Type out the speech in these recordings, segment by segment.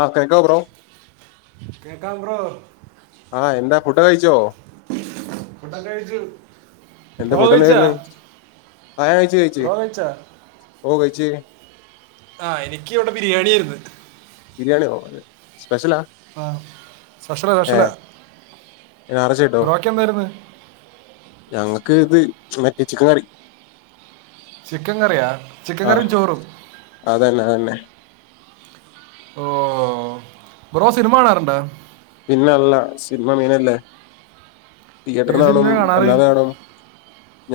ആഹ് കേക്കാ വോ ബ്രോ. കേക്കാം ബ്രോ ആ എന്താ ഫുഡ് കഴിച്ചോ ഫുഡ് കഴിച്ചു മോൻ കെഴിച്ചോ ആ കയ്ച്ച് കയ്ച്ച് ഓ കയ്ച്ച് ആ എനിക്ക് ഇവിടെ ബിരിയാണി ആയിര്ന്ന് ബിരിയാണിയോ സ്പെഷലാ ആ സ്പെഷലാ സ്പെഷലാ ഞായറാഴ്ചയായിട്ടോ ബ്രോക്ക് എന്തായിരുന്നു ഞങ്ങക്ക് ഇത് മറ്റേ ചിക്കൻ കറി ചിക്കൻ കറിയാ ചിക്കൻ ആഹ് കറിയും ചോറും അതന്നെ അതന്നെ ഓ ബ്രോ സിനിമ കാണാറുണ്ടാ പിന്നെല്ല സിനിമ മെയ്നല്ലേ തിയേറ്ററി ഏത് കാണും സിനിമയാണ് കാണാറ് അല്ലാതെ കാണും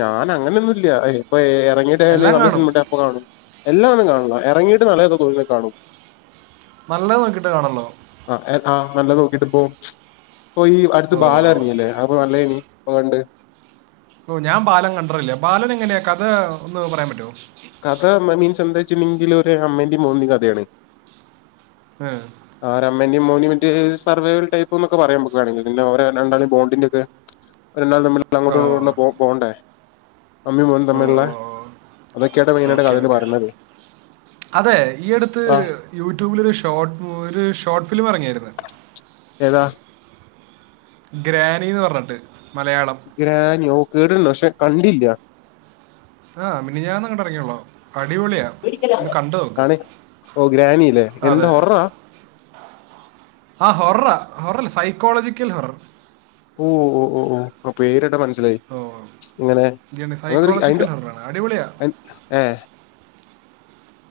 ഞാൻ അങ്ങനെയൊന്നും ഇല്ല ഇപ്പൊ എറങ്ങീട്ട് എതേലും എല്ലാം നല്ല കാണും സിനിമ ട്ടാ കാണും എല്ലാം ഒന്നും കാണില്ല എറങ്ങിയിട്ട് നല്ലത് തോന്നുന്നത് കാണും നല്ലത് നോക്കീട്ടേ കാണല്ലോ ആ ആ നല്ലത് നോക്കീട്ട് ഇപ്പൊ ഇപ്പൊ ഈ അടുത്ത് ഓ ബാല എറങ്ങിയല്ലേ അപ്പൊ നല്ലയനീ ഓ ണ്ട് ഓ ഞാൻ ബാലൻ കണ്ടറില്ല ബാലൻ എങ്ങനെയ കഥ ഒന്ന് പറയാൻ പറ്റുവോ കഥ മീൻസ് എന്താ വെച്ച്ണ്ടെങ്കില് ഒരു അമ്മന്റെയും മോന്റേയും കഥയാണ് ഹ് ആര അമ്മന്റേം മോന്റേം മറ്റെ സർവൈൽടൈപ്പ് ന്നൊക്കെ പറയാ നമ്മക്കു വേണെങ്കിൽ പിന്നെ ഓരെ രണ്ടാളിന്റേം ബോണ്ടിന്റെ ഒക്കെ അവര് തമ്മിൽ ഓ അങ്ങോട്ടും ഇങ്ങോട്ടും പോ പോകണ്ടേ അമ്മിം മോനും ഓ ഓ തമ്മിലുള്ള അതൊക്കെയാണ് മെയിനായിട്ട് ഓക്കെ കഥയിൽ ഓക്കെ പറയണത് അതെ ഈയടുത്ത് ആ യൂട്യൂബിലൊരു ഷോട്ട് മൂ ഒരു ഷോർട്ട് ഫിലിം ഇറങ്ങിയാരുന്നു ഏതാ ഗ്രാനിന്ന് പറഞ്ഞിട്ട് മലയാളം ഗ്രാനിയോ ഓ കേട്ടിണ്ട് പക്ഷെ കണ്ടില്ല്യ ആ മിനിഞ്ഞാന്ന് എങ്ങാണ്ട് എറങ്ങിയോള്ളോ അടിപൊളിയാ ഒന്ന് കണ്ടു നോക്ക് ആണോ ഓ ഗ്രാനില്ലേ എന്താ അതെ ഹൊററാ ആ ഹൊററാ ഹൊറൽ സൈക്കോളജിക്കൽ ഹൊറർ ഓ ഓ ഓ ഓ ആ പേര് കേട്ടപ്പൊ മനസ്സിലായി ഓ ഇങ്ങനെ ഇതന്നെ അങ്ങനത്തെ ഒരു സൈക്കോളജിക്കൽ അതിന്റെ ഹൊററാണ് അടിപൊളിയാ അയി- ഏ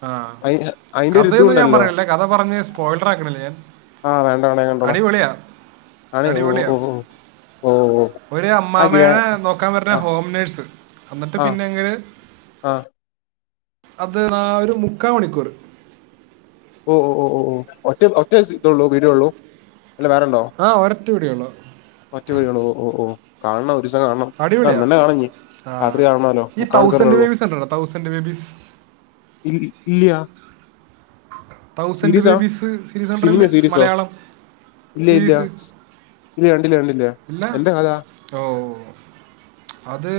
ആ അയി- അതിന്റെ ഒരു ഇതും കഥയൊന്നും ഞാൻ ഉണ്ടല്ലോ പറയണില്ല കഥ പറഞ്ഞ് സ്പോയ്ഡർ ആക്ക്ണില്ല ഞാൻ ആ വേണ്ട ഞാന് കണ്ടോള അടിപൊളിയാ ഞാന് ഓ അടിപൊളിയാ ഓ ഓ ഓ ഓ ഒരു ആ ഗ്രാ അമ്മാമേനെ നോക്കാൻ വര്ന്ന ആ ഹോം നേഴ്സ് എന്നിട്ട് ആ പിന്നെ ങ്കട് ആ അത് നാര് മുക്കാൽ മണിക്കൂറ് ഓ ഓ ഓ ഒ ഒറ്റ ള്ളൂ വീടിയൊള്ളൂ അല്ല വേറെണ്ടോ ആഒരൊറ്റ വീഡിയേയുള്ളു മറ്റു വഴികൾ ഓ ഓ ഓ കാണണം ഒരു ദിസം കാണണം അടിപൊളിയാ ആന്നല്ലെ കാണണം ഇനി ആ ഈ തൗസൻറ് ബേബീസ് കണ്ടിട്ടുണ്ടൊടാ തൗസൻറ് ബേബീസ് ഇ ഇ ഇല്ല്യ തൗസൻഡ് സീരീസാ ബേബീസ് സിനി സെൻററിൽ സിനിമയോ സീരീസോ മലയാളം ഇല്ല ഇല്ല സീരീസ് ഇല്ല കണ്ടില്ല കണ്ടില്ല ഇല്ല എന്താ കഥ ഓ ഓ അത്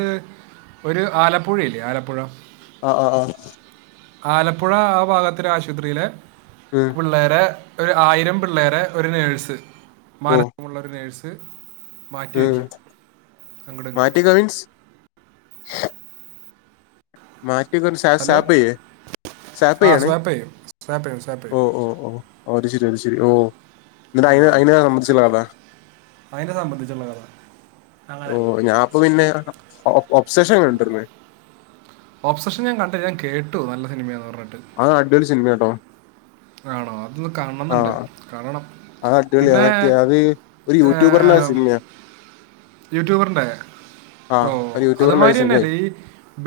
ഒരു ആലപ്പുഴയില്ലേ ആലപ്പുഴ ആ ആ ആ ആലപ്പുഴ ആ ഭാഗത്തിലെ ആശുപത്രിയിലെ ഉം പിള്ളേരെ ഒരു ആയിരം പിള്ളേരെ ഒരു നേഴ്സ് ഓ മാനസമുള്ള ഒരു നേഴ്സ് മാറ്റി ഉം വയ്ക്കും അങ്ങോട്ടും മാറ്റ ഇങ്ങോട്ടും കവിൻസ് ഹലോ [unintelligible] ഷാപ്പ് ആ യെണേ സ്വാപ്പ് ചെയ്യും സ്വാപ്പ് ചെയ്യും സ്വാപ്പ് ഓ ചെയ്യും ഓ ഓ ഓ അത് ശരി അത് ശരി ഓ എന്നിട്ട് അയിന് അതിനെ സമ്മന്തിച്ചുള്ളതാണോ അയിനെ സംബന്ധിച്ചുള്ള കഥ ഓ ഞാൻ അപ്പൊ പിന്നെ എറങ്ങും ഒബ്സെക്ഷൻ കിട്ടും ഓബ്സഷൻ ഞാൻ കണ്ടില്ല ഞാൻ കേട്ടു നല്ല സിനിമയന്ന് പറഞ്ഞിട്ട് അത് അടിപൊളി സിനിമയാട്ടോ ആണോ അതൊന്ന് ആ കാണണംന്നുണ്ട് കാണണം അത് അടിപൊളിയാ പിന്നെ മറ്റേ അത് ഒരു യൂട്യൂബറിന്റെ ഏം, സിനിമയാ യൂട്യൂബറിന്റെ ഓ ആഹ് ഒരു അത്‌ യൂട്യൂബർ ലൈസൻസ് മാരിന്നെയല്ല ഈ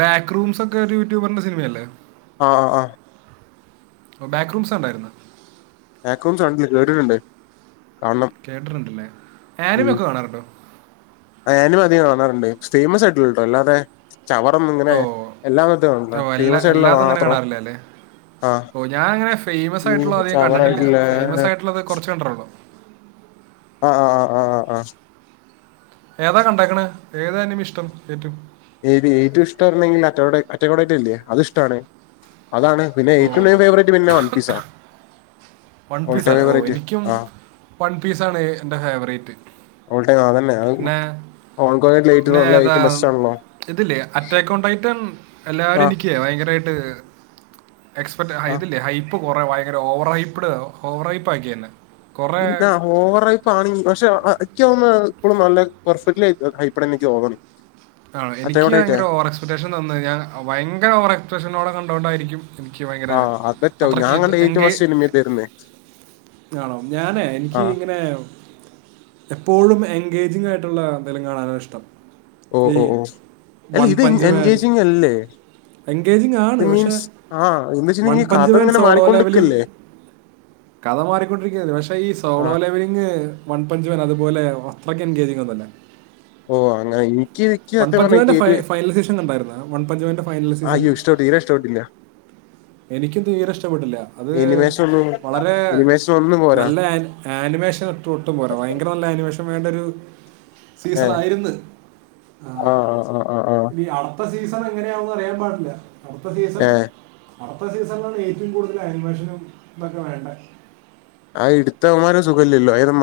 ബാക്ക്റൂംസ് ഒക്കെ ഒരു യൂട്യൂബറിന്റെ സിനിമയല്ലേ ആ അഹ് ബാക്ക്റൂംസ് കണ്ടായിരുന്നോ ബാക്ക് റൂംസ് ആണെങ്കി കേട്ടിട്ടുണ്ട് കാണണം കേട്ടിട്ടുണ്ടല്ലേ ആനിമെക്കെ കാണാറുണ്ടോ? ആനിമ അധികം കാണാറുണ്ട് സ്‌റ്റിമസ് ആയിട്ട്ള്ളത് ട്ടോ അല്ലാതെ ചവറൊന്നുംഇങ്ങനെ ഓ എല്ലാ മറ്റേ [unintelligible] ഓ എല്ലാ ഫേമസ് ആയിട്ടുള്ള എല്ലാതും അങ്ങനെ മാത്രം കാണാറില്ല അല്ലേ ആഹ് ഓ ഞാന അങ്ങനെ ഫേമസ് ഈ ആയിട്ടുള്ളത് അധികം കണ്ടിട്ടില്ല ചവറായിട്ടുള്ള ഫേമസ് ആയിട്ടുള്ളത് കൊറച്ച് കണ്ടിട്ടുള്ളു. അ അ അ അ അ അഹ് ഏതാ കണ്ടേക്കണേ ഏതാ അനിമിഇഷ്ടം ഏറ്റും ഏത് ഏറ്റും ഇഷ്ടമായിരണെങ്കിൽ അറ്റോകോടെ അറ്റോകോടെല്ലേ അത് ഇഷ്ട്ടാണ്. അതാണ് പിന്നെ ഓ ഏറ്റവും മെയിൻ ഫേവറേറ്റ് പിന്നെ വൺ പിസാണ്. വൺ പീസ് അല്ലേ ഓ എനിക്കും വൺ പീസ ആണ് എന്റെ ഫേവറേറ്റ് ഓൾടൈ ആ അതന്നെ പിന്നെ ഓൾ കോ ലേറ്റ് ന്ന് പിന്നെ പറഞ്ഞാ ഏതാ ഏറ്റും ബെസ്റ്റ് ആണല്ലോ ഇതില്ലേ അറ്റക്ക് കോണ്ടായിട്ടൻ എല്ലാവരും ആഹ് എനിക്ക് ഭയങ്കരായിട്ട് എക്സ്പെക്ട് ഹൈ ആഹ് ഇല്ലേ ഹൈപ്പ് കുറേ ഭയങ്കര ഓവർ ഹൈപ്പ് ഓവർ ഹൈപ്പ് ആക്കി എന്നെ [unintelligible] ഓവറയിപ്പാണങ്കി പക്ഷെ ഇക്കോന്നേ ഇപ്പോഴും നല്ല പെർഫെക്റ്റ്ലി ഹൈപ്പർ നിക്ക് തോന്ന്ണേ ആണോ എനിക്ക് ഭയങ്കര ഓവർ എക്സ്പെക്ടേഷൻ തന്നുയ്ഞ്ഞാ ഭയങ്കര ഓർ എക്സ്പെക്ഷനോടെ കണ്ടോണ്ടായിരിക്കും എനിക്ക് ഭയങ്കര ആഹ് അതറ്റാവും ഞാൻ അത്രക്ക് കണ്ട ഏറ്റവും എങ്കേ ഫസ്റ്റ് സിനിമ ഇതായിരുന്നേ ആമ് ഞാനേ എനിക്ക് ആഹ് ഇങ്ങനെ എപ്പോഴും എൻഗേജിങ് ആയിട്ടുള്ള എന്തെങ്കിലും കാണാനിഷ്ട്ടം ഓ ഈ ഓ ഓ അല്ല ഇത് എൻ പഞ്ച് മാൻ എൻഗേജിങ് അല്ലേ എൻഗേജിങ് ആണ് ഇത് പക്ഷെ മീൻസ് ആഹ് എന്തന്ന് വൺ വെച്ചിണ്ടെങ്കിൽ പഞ്ച് കഥ മാൻ ഇങ്ങനെ സോളോ ലെവലിംഗ് മാറിക്കൊണ്ടിക്കല്ലേ? കഥ മാറിക്കൊണ്ടിരിക്കയാണ് പക്ഷേ ഈ സോളോ ആഹ് ലെവലിംഗ് വൺപഞ്ചബൻ അതുപോലെ അത്രക്ക് എൻഗേജിങ് ഒന്നുല്ല. ഓ അങ്ങനെ എനിക്ക് വൺ സത്യം പറഞ്ഞ പഞ്ചവന്റെ എനിക്ക് ഫ ഏറ്റവും ഫൈനൽ സീസൻ കണ്ടായിരുന്നോ വൺ പഞ്ചവന്റെ ഫൈനൽ സീസൺ അയ്യോ ഇഷ്ടപ്പെട്ട തീരെ ഇഷ്ടപ്പെട്ടില്ല എനിക്കും തീരെ ഇഷ്ടപ്പെട്ടില്ല അത് എനിമേഷൻ ഒന്നും വളരെ എനിമേഷൻ ഒന്നും പോരാ നല്ല ആൻ ആനിമേഷൻ ഇട്ട ഒട്ടും പോലെ ഭയങ്കര നല്ല ആനിമേഷൻ വേണ്ട ഒരു സീസൺ ഏഹ് ആയിരുന്നു. ആഹ് അ അ ആഹ് പ്പ സീസൺ എങ്ങനെയാവൂന്ന് അറിയാൻ പാടില്ല. അടുത്ത സീസൺ ഏഹ് അടുത്ത സീസണിലാണ് ഏറ്റവും കൂടുതൽ ആനിമേഷനും ഇതൊക്കെ വേണ്ടേ ആ എടുത്തവമാര സുഖല്ലല്ലോ അത്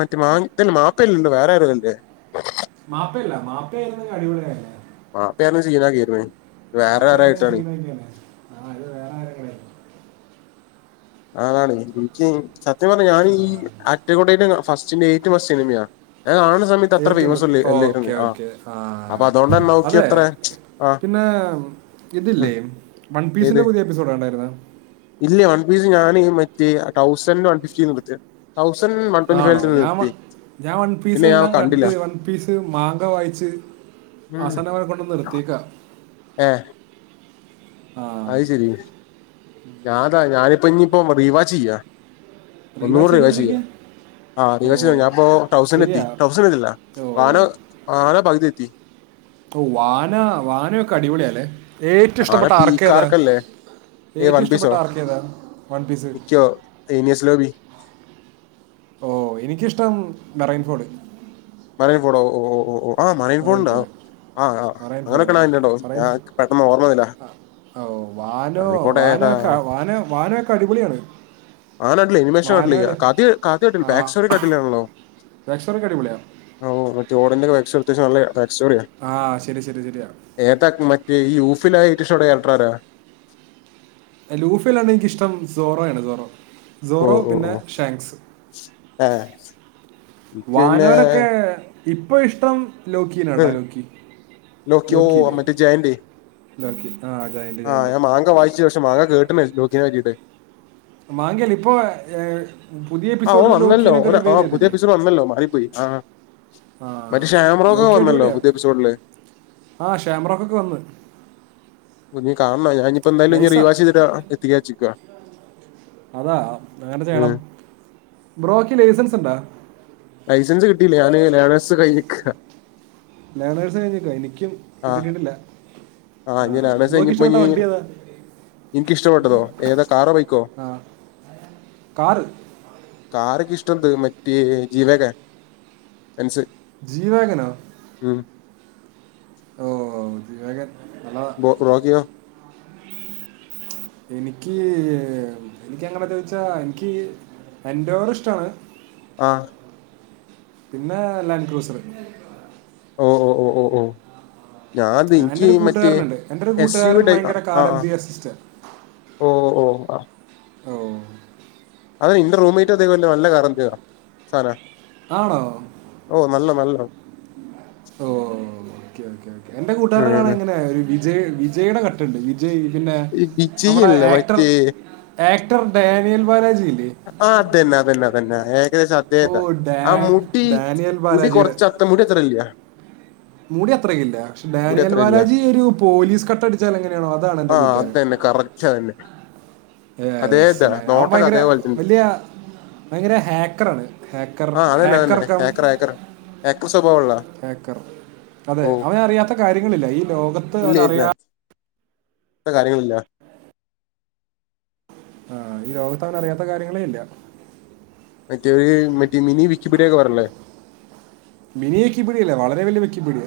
മറ്റേ മാ ഇല്ലേ മാപ്പല്ലല്ലോ വേറെ ആരോല്ലേ മാപ്പയല്ല മാപ്പയായിരുന്നങ്കിൽ അടിപൊളിയായേന് മാപ്പയായിരുന്നാ ചീന കീർനേ ത് വേറേവേറെയായിട്ടാണ്. തിനെ ആ ഇത് വേറെ ആരെങ്കിലു ആയിരിക്കും ആതാണ് എനിക്ക് സത്യം പറഞ്ഞു ഞാൻ ഈ അറ്റക്കുടെനെ കാ ഫസ്റ്റിന് എയ്റ്റ് ഫസ്റ്റ് സിനിമയാ ഞാൻ കാണുന്ന സമയത്ത് അത്ര ഏറ്റവും ഫേമസ് ബസ് അല്ലേ അല്ലായിരുന്നു ഓക്കെ ഓക്കേ ആ അപ്പൊ അതുകൊണ്ടന്നെ നോക്കി അതെ അത്ര ആ പിന്നെ മ് ഇതില്ലേ മൽപീസിന്റെ പുതിയ എപ്പിസോഡ് കണ്ടായിരുന്നാ? ഇതില്ലേ വൺ പീസ് ഞനീ മറ്റേ തൗസൻല് വൺ ഫിഫ്റ്റിന്ന്ല്ട്ത്തെ തൗസർ വ ആണോ ഞാവ ഞാൻ വൺ പീസ് ഞാൻ എല്ലാം കണ്ടില്ല കണ്ട് വൺ പീസ് മാങ്ക വായിച്ച് ആവസാനവരെ കൊണ്ട് നിർത്തിയെക്ക ഏഹ് ആഹ് അയ്ശരി ഞാന്താ ഞാനിപ്പോനിപ്പോ റീവാച്ച് ചെയ്യാ. റീവാച്ച് ഒന്നുകൂടെ റിവാച്ച് ചെയ്യാ ചെയ്തോണ്ടിരിക്യാ? ആ ദീവേഷേ ഞാപ്പോ തൗസന്റെത്തി. തൗസന്റെതില്ല ഓ വാനോ വാനോപകുതി എത്തി ഓ വാന വാനൊക്കെ അടിപൊളിയാല്ലേ? ഏറ്റവും ആന ഇഷ്ടപ്പെട്ട ആർക്കേതാ? പീക്കാർക്കല്ലേ ഏ ഏറ്റവും വൺ പീസോ ഇഷ്ടപ്പെട്ട ആർക്കേതാ വൺപീസ്? ദേമിയസ്ലോവ്ലി ഓ എനിക്കിഷ്ടം മെറൈൻ ഫോളി മറെയിൻ ഫോടോ ഓ ഓ ഓഓ ആ മറെയിൻ മെറൈൻ ഫോട്ണ്ടാവും. ഫോർഡ് ആഹ് ആഹ് മെറൈൻ ഫോർഡ് മെറൈൻ അങ്ങനെയൊക്കെയാണെങ്കിലാട്ടോ മെറൈൻ ഞാൻ പെട്ടെന്ന് ഓർമ്മ വര അയിക്കോട്ടെ ഏന്ന വാന് വനൊക്കെ അടിപൊളിയാണ് ആ നാട്ടില്ലേ എനിമേഷൻട്ടില്ലെ വാനോല് കാത്തി കാട്ടിലിൽ പാക്ക്സ്കട്ടില്ലാണല്ലോ റക്സ്സൊറിനടിപൊളിയാ. ആവോ മറ്റെ ഓടിന്റെ വൈബ്സ് അത്യാവശ്യാണല്ലേ റക്സോറിയ ആഹ് ശരി ശരി ശരിയാ. ഏതാക്കി മാറ്റിയെ ഈ ഊഫില ഏറ്റഷോടെ എത്രയട ലൂഫിലാണ് എനിക്കിഷ്ടം സോറോയാണ് സോറോ ഓ സോറോ ഓ പിന്നെ ഓ ഷാങ്ക്സ് [unintelligible] എനിക്ക് പിന്നെ വാനോലൊക്കെ ഇപ്പൊ ഇഷ്ടം ലോക്കീനട്ടോ ലൊക്കി ലോക്കി ഓ മറ്റേ ജയന്റ് ആഹ് ഞാൻ [unintelligible] മാങ്ക വായിച്ചു പക്ഷെ മാങ്ങ കേട്ട് ലോക്കിനാക്കിട്ട് മാങ്കല് ഇപ്പൊ ഏഹ് പുതിയ ആ ഓൻ എപ്പിസോഡില് വന്നല്ലോ ലോക്കിനൊക്കെ ഓന് ആ പുതിയ റിവേലെയ്തില്ലേ എപ്പിസോഡ് വന്നല്ലോ മാറിപ്പോയി ആ മറ്റേ ആഹ് ഷാംറോക്കൊക്കെ നോക്കിയ വന്നല്ലോ അടിപൊളിയാ പുതിയ എപ്പിസോഡില് ആഹ് ഷാമറക്കൊക്കെ വന്ന് ഇക്ക് കാണണം ഞാനിഞ്ഞ്പ്പം തന്നെ നൈസാ റീവാഷ് ചെയ്തിട്ട് എത്തിക്കാച്ചിര് ക്കാ. അതാ അ അങ്ങനെ ചെയ്യണം. ഉം ബ്രോക്ക് ലൈസൻസ് ണ്ടോ? ലൈസൻസ് കിട്ടിയില്ലേ ഞാന് ലേണേഴ്‌സ് കഴിഞ്ഞ്ക്കാ. ലേണേഴ്സ് കഴിഞ്ഞ്ക്ക എനിക്കും ആഹ് കിട്ടീട്ടില്ല ആഹ് ഇഞ്ഞ് ലേണേഴ്‌സ് കഴിഞ്ഞപ്പഞ്ഞ് ഇൻക്കിഷ്ടപ്പെട്ടതോ ഏതാ കാറോ ബൈക്കോ? ആ കാറ് കാറ്ൻക്ക് ഇഷ്ടണ്ട് മറ്റേ ജീവക്കെ ബെൻസ് ജീവകനാ ഉം ഓഹ് ജീവകൻ [unintelligible] ഹോ ബാക്കിയോ എനിക്ക് എനിക്ക് അങ്ങനെ ചോയ്ച്ചാ എനിക്ക് എൻ്റോവർ ഇഷ്ടാണ്. ആ പിന്നെ ലാൻക്രൂസർ ഓ ഓ ഓ ഓ ഞാൻ എൻ്റെ ഇൻക്ക് ഒരു മറ്റേ കൂട്ടുകാരനുണ്ട് എൻ്റെ ഒരു എസ്യു കൂട്ടുകാരൻ ടൈ ഭയങ്കര ആ കാർ അസിസ്റ്റർ ഓഹ് ഓഹ് അ ഓ അത്ൻ്റെ റൂമേറ്റ് അതേപോലെ തന്നെ നല്ല [unintelligible] [unintelligible] ആണോ? ഓ നല്ല നല്ലോണം ഓ ഓ ഓ ഓ എന്റെ ഉം കൂട്ടുകരുടെ കാണൻ ഉം എങ്ങനെയ ഒരു വിജ വിജയുടെ കട്ടുണ്ട്. ജയ് പിന്നെ ഈ നമ്മുടെ വിജയല്ലേ ആക്ടർ മറ്റേ ആക്ടർ ഡാനിയൽ ബാലാജില്ലേ? ആ അതന്നെ അതന്നെ അതന്നെ ഏകദേശം ഓ അദ്ദേഹതാ ഡാ ആ മുടി ഡാനിയൽ മുടി ബാലാജിയുടെ കൊറച്ച് മുടി അത്രയില്ല. മൂടി അത്രയ്ക്കില്ല. പക്ഷെ മുടി ഡാനിയൽ അത്ര ഇല്ല ബാലാജി ഒരു പോലീസ് കട്ടടിച്ചാൽ എങ്ങനെയാണോ അതാണ് എൻന്റെ കൂട്ടുകാരൻ അ തന്നെ അതെതാ ഡാ- അവൻ നോട്ടൊക്കെ ഭയങ്കര അതേലെ. വലിയ ഭയങ്കര ഹാക്കറാണ് ഹാക്കർ ഹാക്കറക്ക. എക്കു സവ ഉള്ളോ ഏക്കർ അതെ അവന അറിയാത്ത കാര്യങ്ങളില്ല ഈ ലോകത്ത് ഇല്ല അവൻ ഇല്ല അറിയാ ഇത്ര കാര്യങ്ങളില്ല. ആഹ ഈ ലോകത്ത് അവന അറിയാത്ത കാര്യങ്ങളേ ഇല്ല. മറ്റേരു മറ്റേ മിനി വിക്കിപീഡിയൊക്കെ പറഞ്ഞല്ലേ. മിനിയ വെക്കി പിടിയല്ലേ വളരെ വലിയ വെക്കിപ്പടിയ.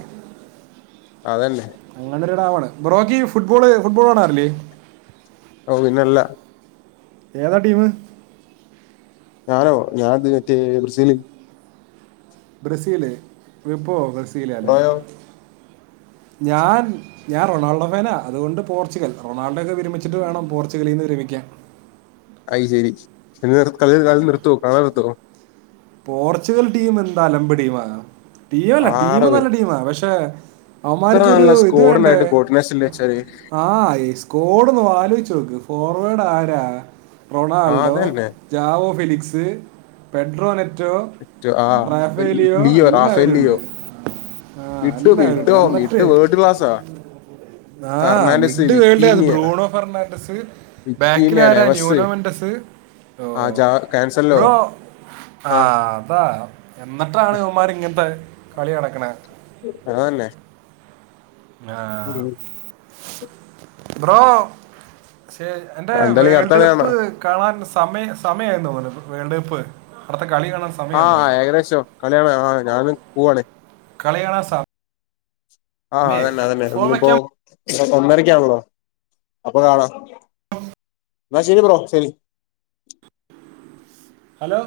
തന്നെ. അങ്ങനൊടടാവണ് ബ്രോക്ക് ഫുട്ബോള് ഫുട്ബോൾ കാണാറില്ലേ അത് പിന്നല്ലാ. ഏതാ ടീമ്. ഞാനോ ഞാൻത് മറ്റേ ബ്രസീലിൽ. ബ്രസീല് വിപ്പോ ബ്രസീല അല്ലെ ബ്രോയോ ഞാൻ ഞാൻ റൊൾഡോ ഫേന അതുകൊണ്ട് പോർുഗൽ റൊഡ ഒക്കെ വിരമിച്ചിട്ട വേണം. പോച്ചുഗലിൽ നിന്ന് വിരമിക്കൻ. അയി ശരി ശ ക കിൽ നിർത്തുവോ കാണാൻ നിർത്തുവോ? പോർച്ചുഗൽ ടീം എന്താ അലമ്പ് ടീം ടീംല്ല ആട ടീം നല്ല ടീം പക്ഷെ എത്ര അമാർക്കൊരു നല്ല ഇത് വേണ്ടേ. സ്കോഡിനായിട്ട് കോർഡിനേഷൻ ഇല്ലേ വെച്ചാല് ആഹ യ് സ്കോഡന്ന് ആലോചിച്ചു നോക്ക് ഫോർവേഡ് ആരാ ആ റൊണാൾഡോ. അതന്നെ ജാവോ ഫിലിക്സ് പെഡ്രോനെറ്റ് [inaudible] ആഹ് റാഫേലിയോ ലിയോ റാഫേൽ ലിയോ എല്ലാവരുണ്ട്. ആഹ മിഡ് അല്ല മിഡോ മിഡ് വേൾഡ് ക്ലാസ്സാ [unintelligible] ആഹ് ഫെർണാണ്ടസ് മിഡ് വേൾഡ അത് വിറ്റീനിയ ബ്രൂണോ ഫെർണാണ്ടസ് ബാക്കിൽ വിറ്റീനിയ ആരാ നെവസ് ന്യൂനോമെൻ്റസ് ആ ജാ ക്യാൻസൽല്ലോ. ആ അതാ എന്നിട്ടാണ് ഉമാരി ഇങ്ങനത്തെ കളി കടക്കണ. ആന്നെ. ആഹ് ബ്രോ ശേ എന്റെ എന്തായാലും അടുത്ത വേൾഡ് കളി കാണാ കപ്പ് കാണാൻ സമയം സമയമായി തോന്ന വേൾഡ് കപ്പ് അടുത്തെ കളി കാണാൻ. സമയമായിരുന്നു ആഹ തോന്നുന്നു. ഏകദേശം കളിയാണ്. ആ ഞാനും പോവവാണേ. കളികാണ സാ ആഹ അതന്നെ അതന്നെ ഫോൺ ഇന്നിപ്പോ വെക്കാൻ ഒന്നരക്ക ആണ ബ്രോ അപ്പൊ കാണാം എന്നാ ശരി ബോ ശരി. ഹലോ